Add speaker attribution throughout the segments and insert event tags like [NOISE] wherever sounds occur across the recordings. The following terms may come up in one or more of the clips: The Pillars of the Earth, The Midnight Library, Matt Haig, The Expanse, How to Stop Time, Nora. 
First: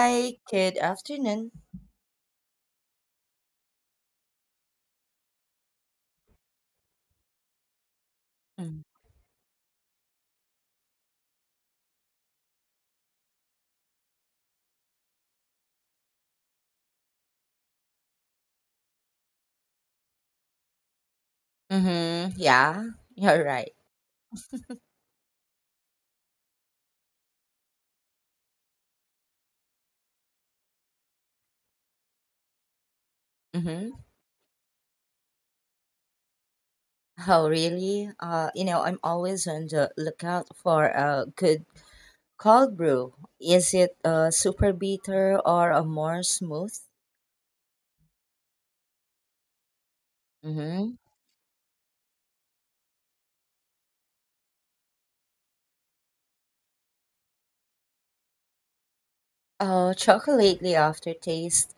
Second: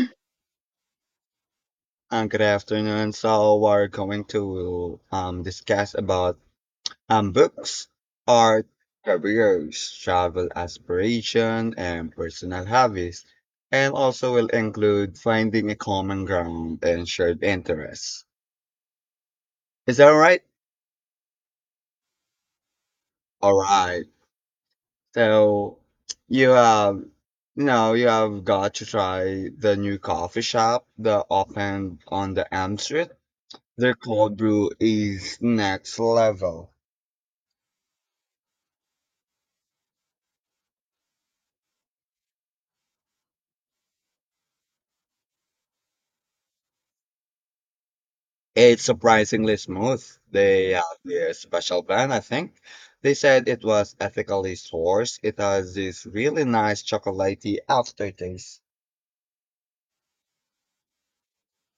Speaker 1: Hi, good afternoon.
Speaker 2: Good afternoon. So we're going to discuss about books, art, careers, travel aspiration, and personal hobbies, and also will include finding a common ground and shared interests. Is that all right?
Speaker 1: Mm-hmm. Yeah, you're
Speaker 2: All
Speaker 1: right.
Speaker 2: right. So you have you know you have got to try the new coffee shop that opened on the M Street.
Speaker 1: Mm-hmm.
Speaker 2: Their cold brew is next level.
Speaker 1: Oh, really? You know, I'm always on the lookout for a good cold brew. Is it a super bitter or a more smooth?
Speaker 2: It's surprisingly smooth. They have
Speaker 1: Mm-hmm.
Speaker 2: their special brand, I think. They said it was ethically sourced. It has this really nice chocolatey aftertaste.
Speaker 1: Chocolatey aftertaste.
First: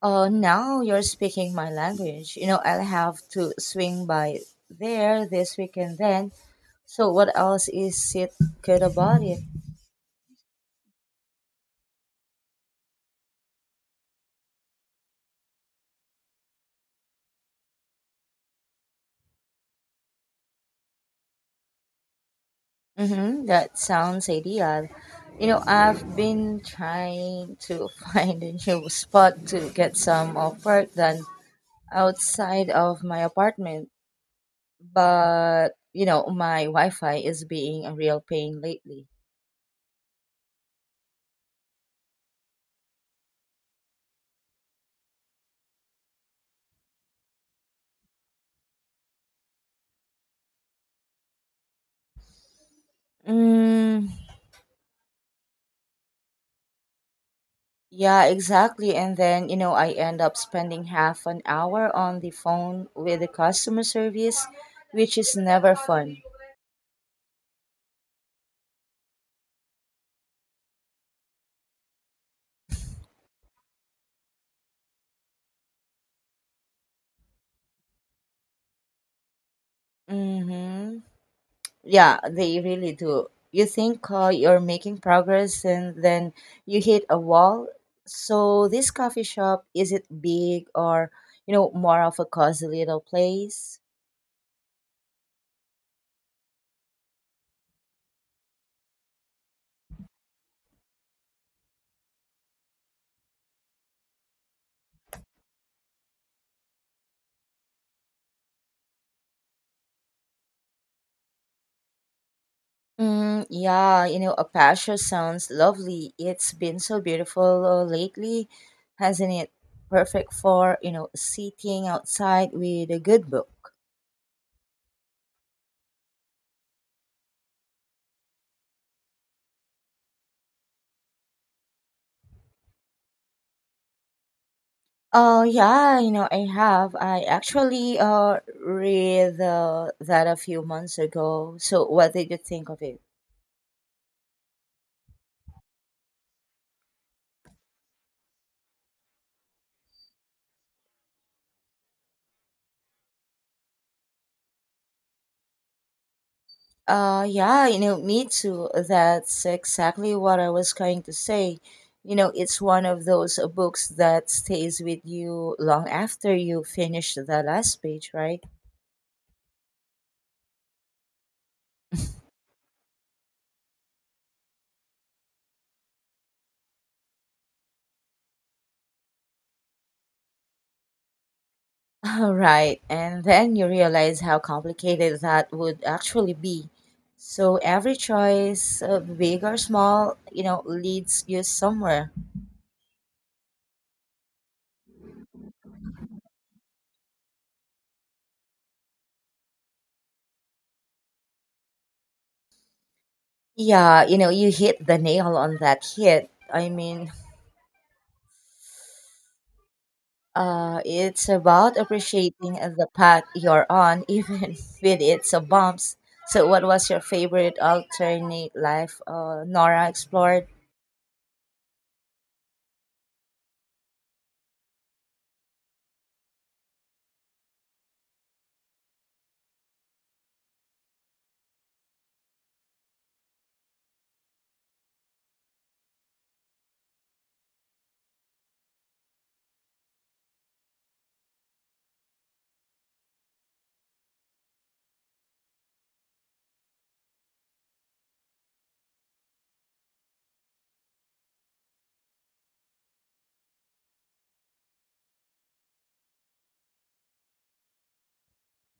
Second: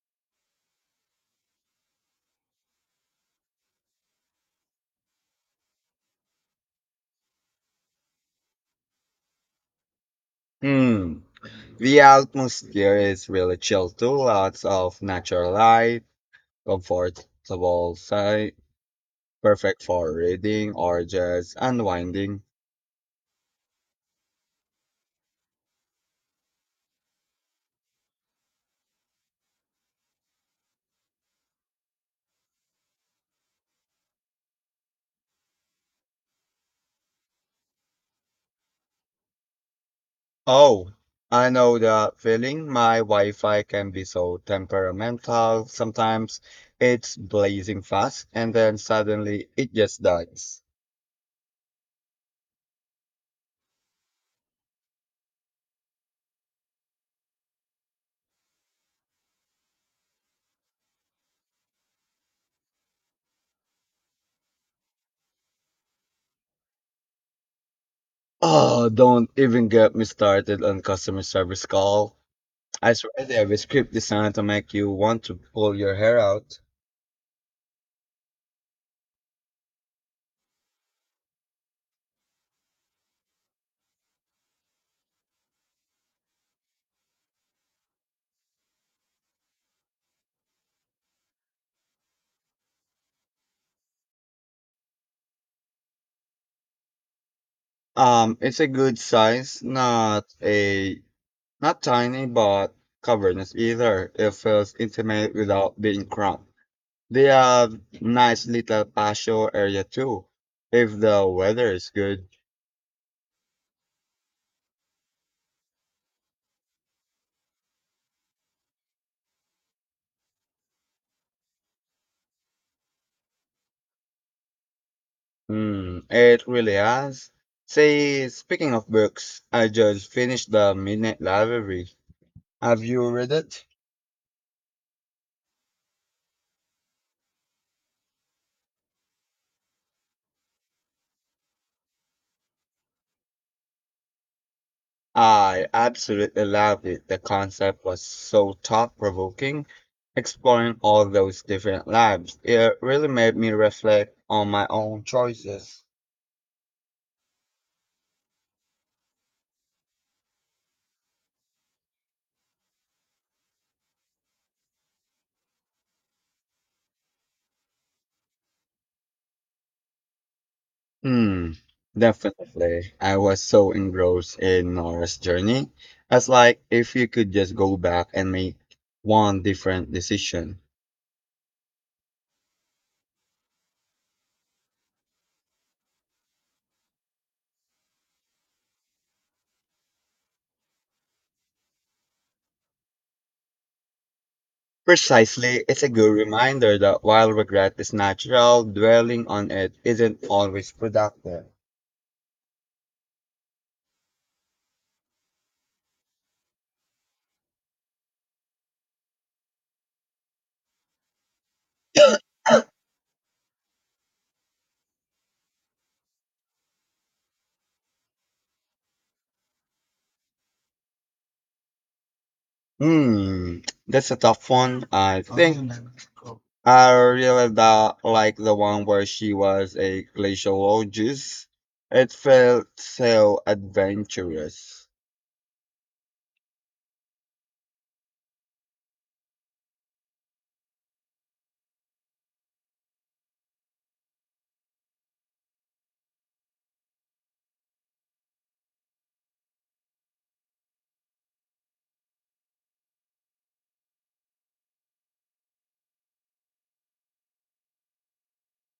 Speaker 1: Oh, now you're speaking my language. You know, I'll have to swing by there this weekend then. So, what else is it good about it?
Speaker 2: Hmm. The atmosphere is really chill too. Lots of natural light, comfortable sight, perfect for reading or just unwinding.
Speaker 1: Mm-hmm, that sounds ideal. You know, I've been trying to [LAUGHS] find a new spot to get some of work done outside of my apartment, but you know, my Wi-Fi is being a real pain lately.
Speaker 2: Oh, I know the feeling. My Wi-Fi can be so temperamental. Sometimes it's blazing fast and then suddenly it just dies.
Speaker 1: Mm, yeah, exactly. And then, you know, I end up spending half an hour on the phone with the customer service, which is never fun.
Speaker 2: Oh, don't even get me started on customer service call. I swear they have a script designed to make you want to pull your hair out.
Speaker 1: Mm-hmm. Yeah, they really do. You think you're making progress and then you hit a wall. So this coffee shop, is it big or, you know, more of a cozy little place?
Speaker 2: It's a good size, not a not tiny, but cavernous either. It feels intimate without being cramped. They have nice little patio area too, if the weather is good.
Speaker 1: Mm, yeah, you know, Apache sounds lovely. It's been so beautiful lately, hasn't it? Perfect for, you know, sitting outside with a good book.
Speaker 2: Mm, it really has. Say, speaking of books, I just finished The Midnight Library. Have you read it?
Speaker 1: Yeah, you know, I have. I actually read that a few months ago. So, what did you think of it?
Speaker 2: I absolutely loved it. The concept was so thought-provoking, exploring all those different lives. It really made me reflect on my own choices.
Speaker 1: Yeah, you know, me too. That's exactly what I was going to say. You know, it's one of those books that stays with you long after you finish the last page, right?
Speaker 2: Hmm. Definitely. I was so engrossed in Nora's journey. As like if you could just go back and make one different decision.
Speaker 1: [LAUGHS] All right. And then you realize how complicated that would actually be. So every choice, big or small, you know, leads you somewhere.
Speaker 2: Precisely, it's a good reminder that while regret is natural, dwelling on it isn't always productive.
Speaker 1: Yeah, you know, you hit the nail on that hit. I mean, it's about appreciating the path you're on, [LAUGHS] even with its bumps. So, what was your favorite alternate life Nora explored?
Speaker 2: Hmm, that's a tough one. I think I really that like the one where she was a glaciologist. It felt so adventurous.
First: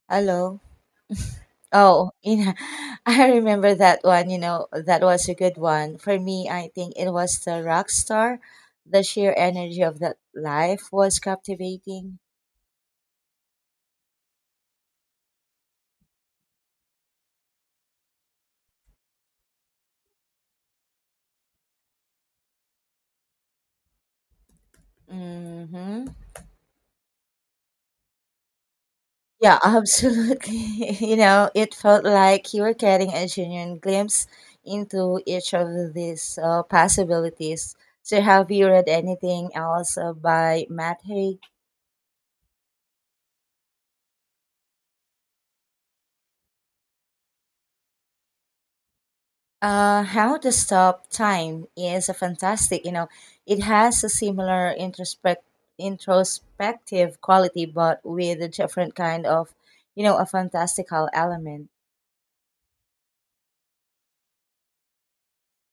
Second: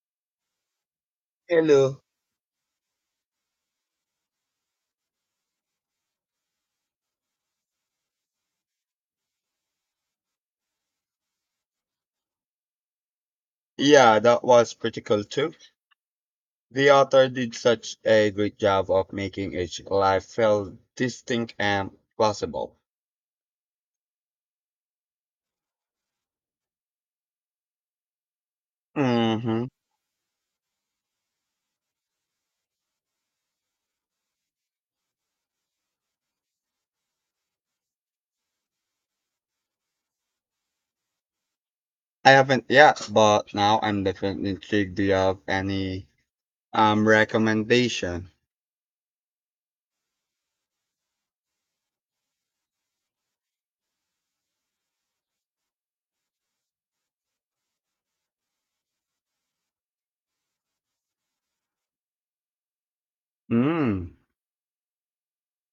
Speaker 1: Hello.
Speaker 2: Hello.
Speaker 1: Oh, you know, [LAUGHS] I remember that one, you know, that was a good one. For me, I think it was the rock star. The sheer energy of that life was captivating.
Speaker 2: Yeah, that was pretty cool too. The author did such a great job of making each life feel distinct and plausible.
Speaker 1: Mm-hmm. Yeah,
Speaker 2: Mm-hmm.
Speaker 1: absolutely. [LAUGHS] You know, it felt like you were getting a genuine glimpse into each of these possibilities. So, have you read anything else by Matt Haig?
Speaker 2: I haven't yet, but now I'm definitely intrigued. Do you have any recommendation?
Speaker 1: How to Stop Time is a fantastic, you know, it has a similar introspective quality, but with a different kind of, you know, a fantastical element.
Speaker 2: Mm.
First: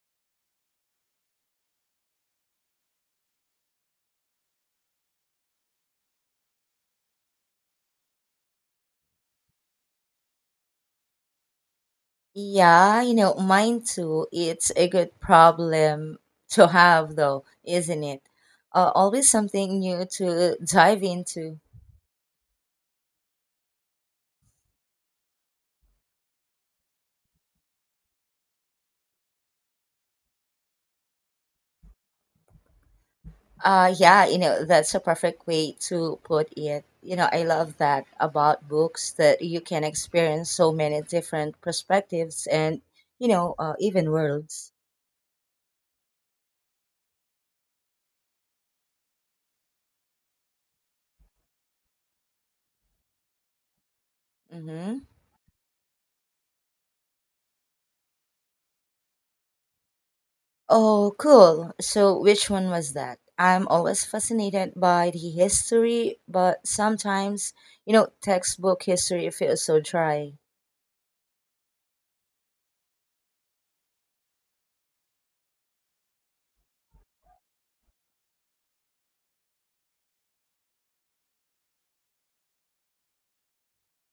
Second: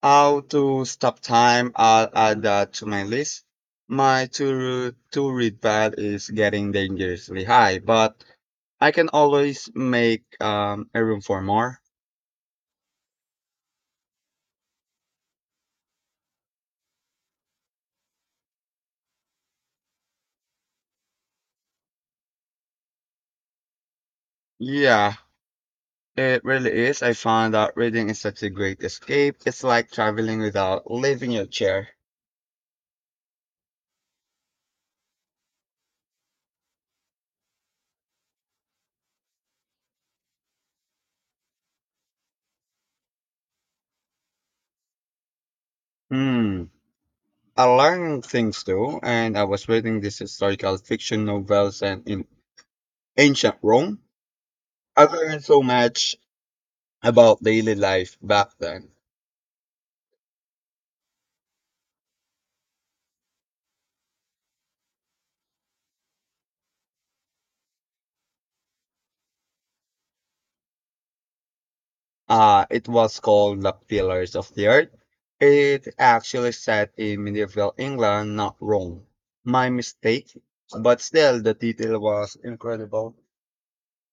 Speaker 2: How to stop time? I'll add that to my list. My to read pad is getting dangerously high, but I can always make a room for more.
Speaker 1: Yeah, you know, mine too. It's a good problem to have, though, isn't it? Always something new to [LAUGHS] dive into.
Speaker 2: Yeah, it really is. I found that reading is such a great escape. It's like traveling without leaving your chair.
Speaker 1: Yeah, you know, that's a perfect way to put it. You know, I love that about books that you can experience so many different perspectives and, you know, even worlds.
Speaker 2: Hmm. I learned things too, and I was reading these historical fiction novels and in ancient Rome.
Speaker 1: Mm-hmm.
Speaker 2: I learned so much about daily life back then.
Speaker 1: Oh, cool. So, which one was that? I'm always fascinated by the history, but sometimes, you know, textbook history feels so dry.
Speaker 2: It was called The Pillars of the Earth. It actually set in medieval England, not Rome. My mistake, but still the detail was incredible.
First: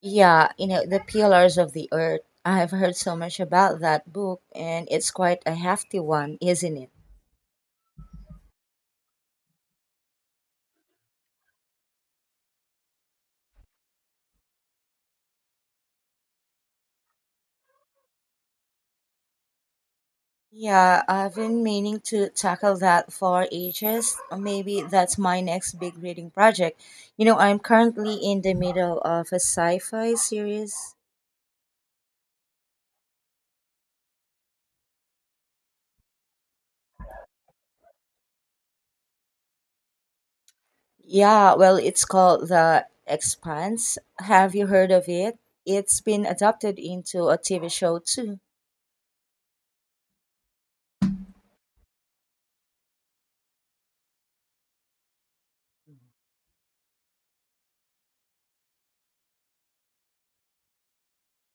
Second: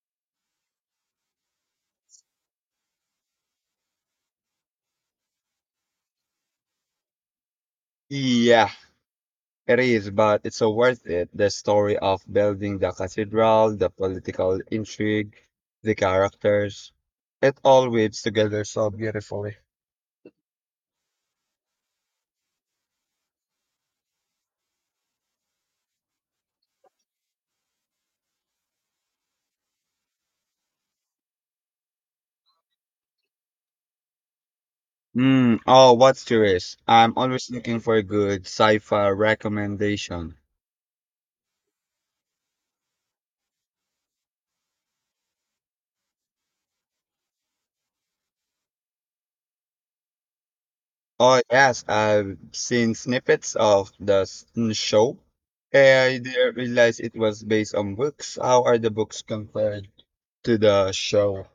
Speaker 1: Yeah, you know, The Pillars of the Earth. I have heard so much about that book, and it's quite a hefty one, isn't it?
Speaker 2: Yeah, it is, but it's so worth it. The story of building the cathedral, the political intrigue, the characters. It all weaves together so beautifully.
Speaker 1: Yeah, I've been meaning to tackle that for ages. Maybe that's my next big reading project. You know, I'm currently in the middle of a sci fi series.
Speaker 2: Mm, oh, what's yours? I'm always looking for a good sci-fi recommendation.
Speaker 1: Yeah, well, it's called The Expanse. Have you heard of it? It's been adapted into a TV show too.
Speaker 2: Oh, yes, I've seen snippets of the show. And I didn't realize it was based on books. How are the books compared to the show?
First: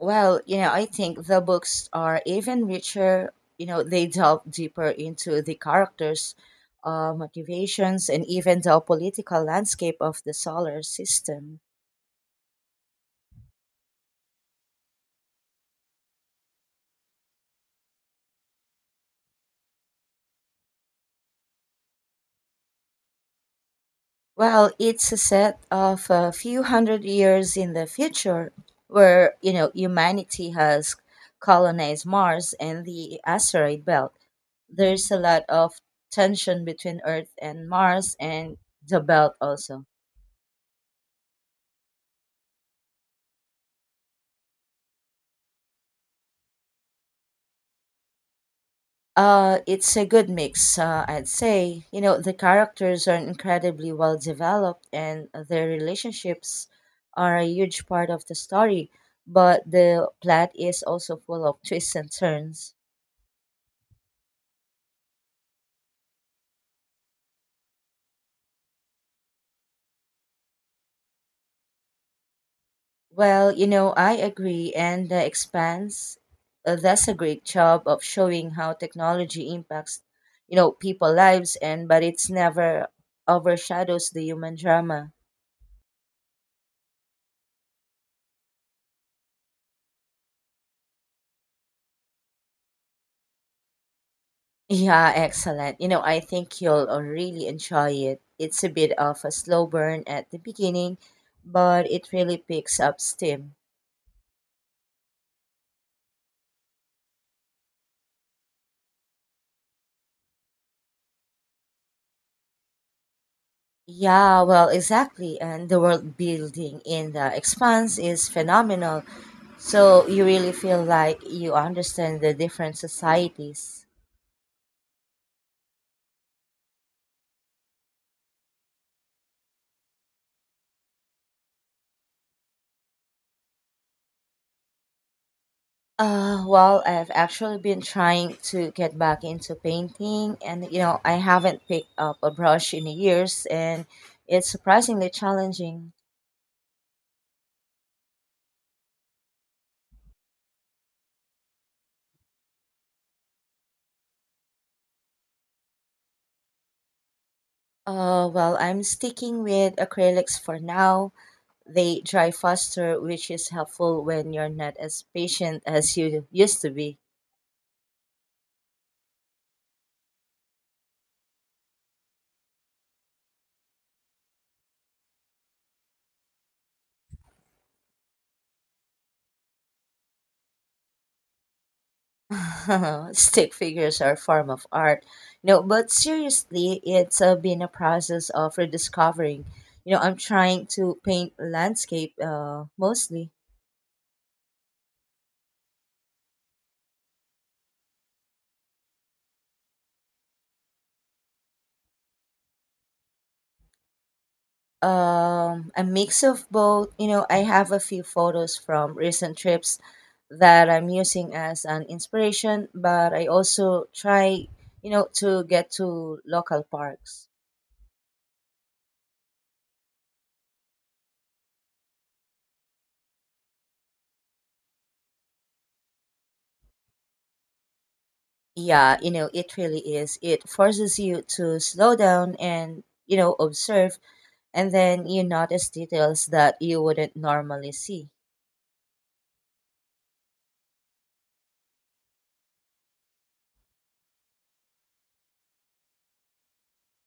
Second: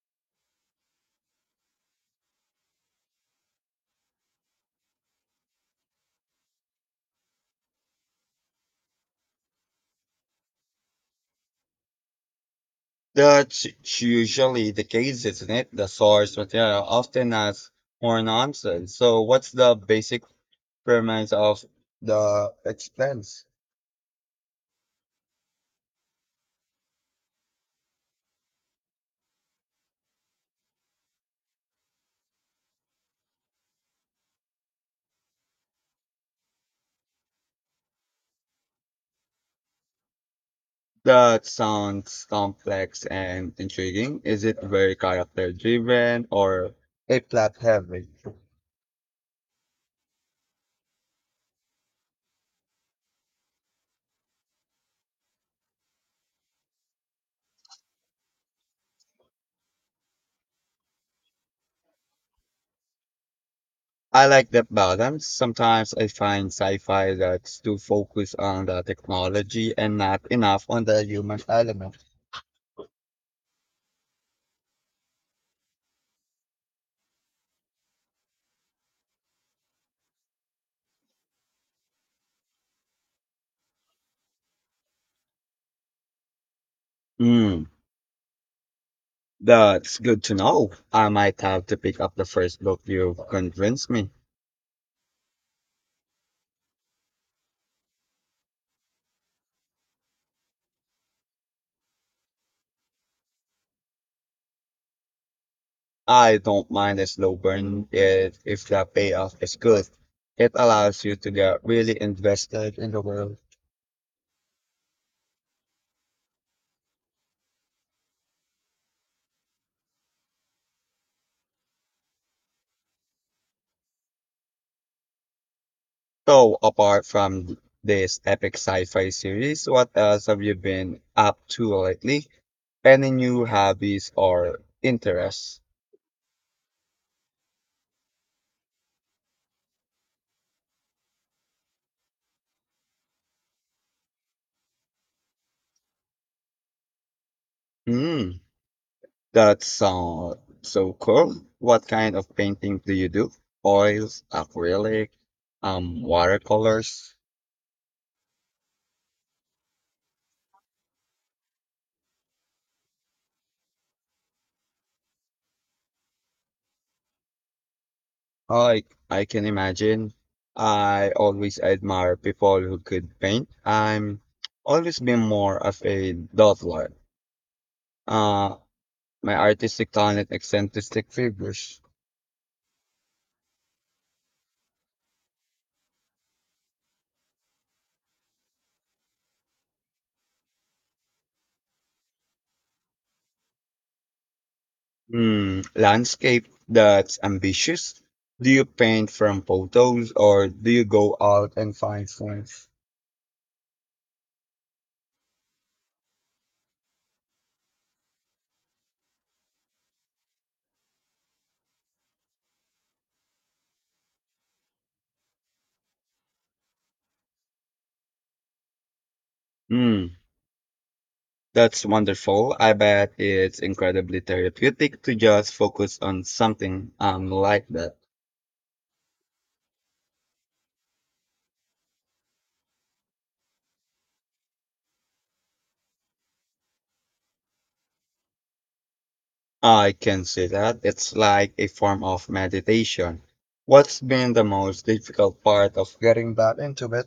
Speaker 1: Well, you know, I think the books are even richer. You know, they delve deeper into the characters, motivations, and even the political landscape of the solar system.
Speaker 2: That's usually the case, isn't it? The source material often has more nonsense. So, what's the basic premise of the expense?
Speaker 1: Well, it's a set of a few hundred years in the future where, you know, humanity has colonized Mars and the asteroid belt. There's a lot of tension between Earth and Mars and the belt also.
Speaker 2: That sounds complex and intriguing. Is it very character driven or a plot heavy?
Speaker 1: It's a good mix, I'd say. You know, the characters are incredibly well developed and their relationships are a huge part of the story, but the plot is also full of [LAUGHS] twists and turns.
Speaker 2: I like that balance. Sometimes I find sci-fi that's too focused on the technology and not enough on the human element.
Speaker 1: Well, you know, I agree, and The Expanse does a great job of showing how technology impacts, you know, people lives and but it's never overshadows the human drama.
Speaker 2: Hmm. That's good to know. I might have to pick up the first book you've convinced me.
Speaker 1: Yeah, excellent. You know, I think you'll really enjoy it. It's a bit of a slow burn at the beginning, but it really picks up steam.
Speaker 2: I don't mind a slow burn if the payoff is good. It allows you to get really invested in the world.
Speaker 1: Yeah, well, exactly. And the world building in The Expanse is phenomenal. So you really feel like you understand the different societies.
Speaker 2: So, apart from this epic sci-fi series, what else have you been up to lately? Any new hobbies or interests?
Speaker 1: Well, I've actually been trying to get back into painting, and you know, I haven't picked up a brush in years, and it's surprisingly challenging.
Speaker 2: Hmm. That's so cool. What kind of painting do you do? Oils, acrylic, watercolors.
Speaker 1: Well, I'm sticking with acrylics for now. They dry faster, which is helpful when you're not as patient as you used to be.
Speaker 2: I can imagine. I always admire people who could paint. I'm always been more of a dawdler. Uh, my artistic talent, eccentric figures.
Speaker 1: [LAUGHS] Stick figures are a form of art. No, but seriously, it's been a process of rediscovering. You know, I'm trying to paint landscape mostly.
Speaker 2: Hmm, landscape that's ambitious. Do you paint from photos or do you go out and find friends?
Speaker 1: Um, a mix of both. You know, I have a few photos from recent trips that I'm using as an inspiration, but I also try, you know, to get to local parks.
Speaker 2: Hmm. That's wonderful. I bet it's incredibly therapeutic to just focus on something like that.
Speaker 1: Yeah, you know, it really is. It forces you to slow down and, you know, observe, and then you notice details that you wouldn't normally see.
Speaker 2: I can see that. It's like a form of meditation. What's been the most difficult part of getting back into it?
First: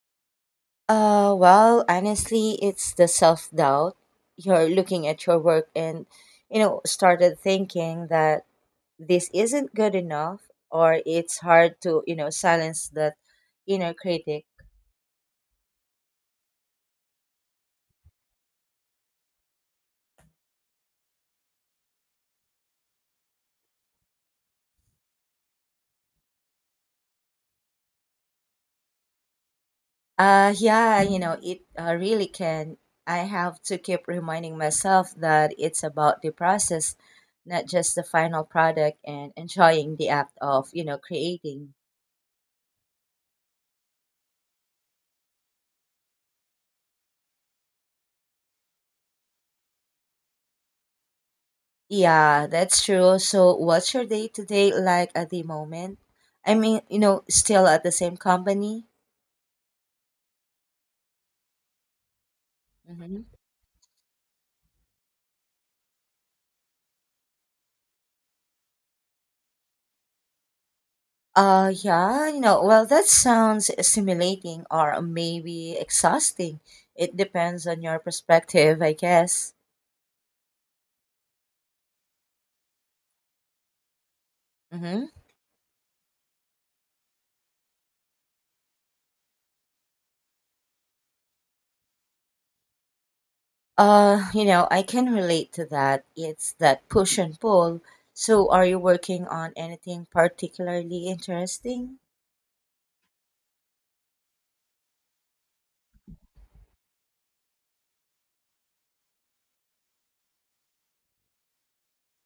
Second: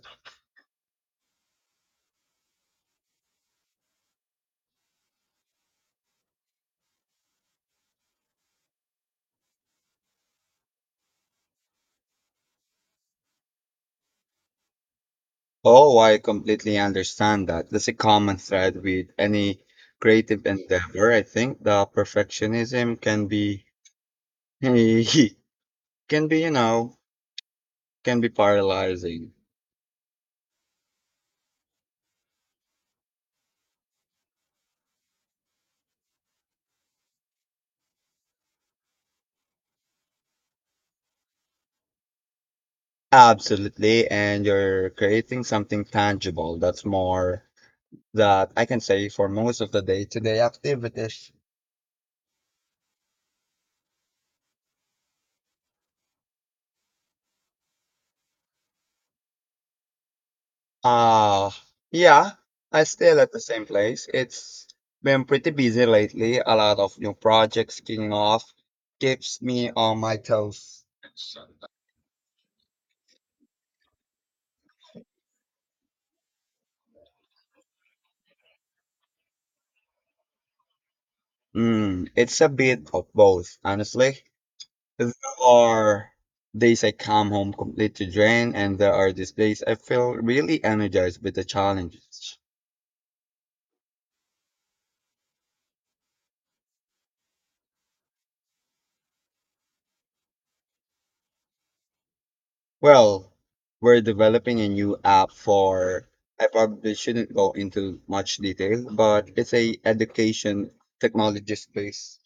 Speaker 1: Well, honestly, it's the self doubt. You're looking at your work and, you know, started thinking that this isn't good enough or it's hard to you know silence that inner critic
Speaker 2: Oh, I completely understand that. That's a common thread with any creative endeavor. I think the perfectionism can be [LAUGHS] can be, you know, can be paralyzing.
Speaker 1: yeah you know it really can I have to keep reminding myself that it's about the process not just the final product and enjoying the act of you know creating
Speaker 2: Absolutely. And you're creating something tangible that's more that I can say for most of the day-to-day activities.
Speaker 1: yeah that's true so what's your day to day like at the moment I mean you know still at the same company.
Speaker 2: Uh yeah, I still at
Speaker 1: Mm-hmm.
Speaker 2: the same place. It's been pretty busy lately. A lot of new projects kicking off keeps me on my toes.
Speaker 1: Yeah, you know, well, that sounds stimulating or maybe exhausting. It depends on your perspective, I guess.
Speaker 2: Mm, it's a bit of both, honestly.
Speaker 1: Mm-hmm.
Speaker 2: There are days I come home completely drained, and there are these days I feel really energized with the challenges.
Speaker 1: You know, I can relate to that. It's that push and pull. So, are you working on anything particularly interesting?
Speaker 2: Well, we're developing a new app for, I probably shouldn't go into much detail, but it's a education technology space.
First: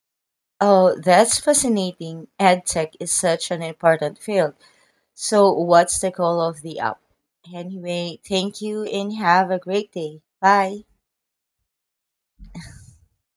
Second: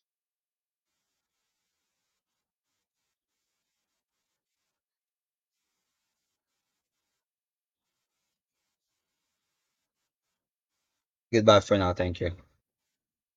Speaker 1: Oh, that's fascinating. EdTech is such an important field. So, what's the goal of the app? Anyway, thank you and have a great day. Bye.
Speaker 2: Goodbye for now. Thank you.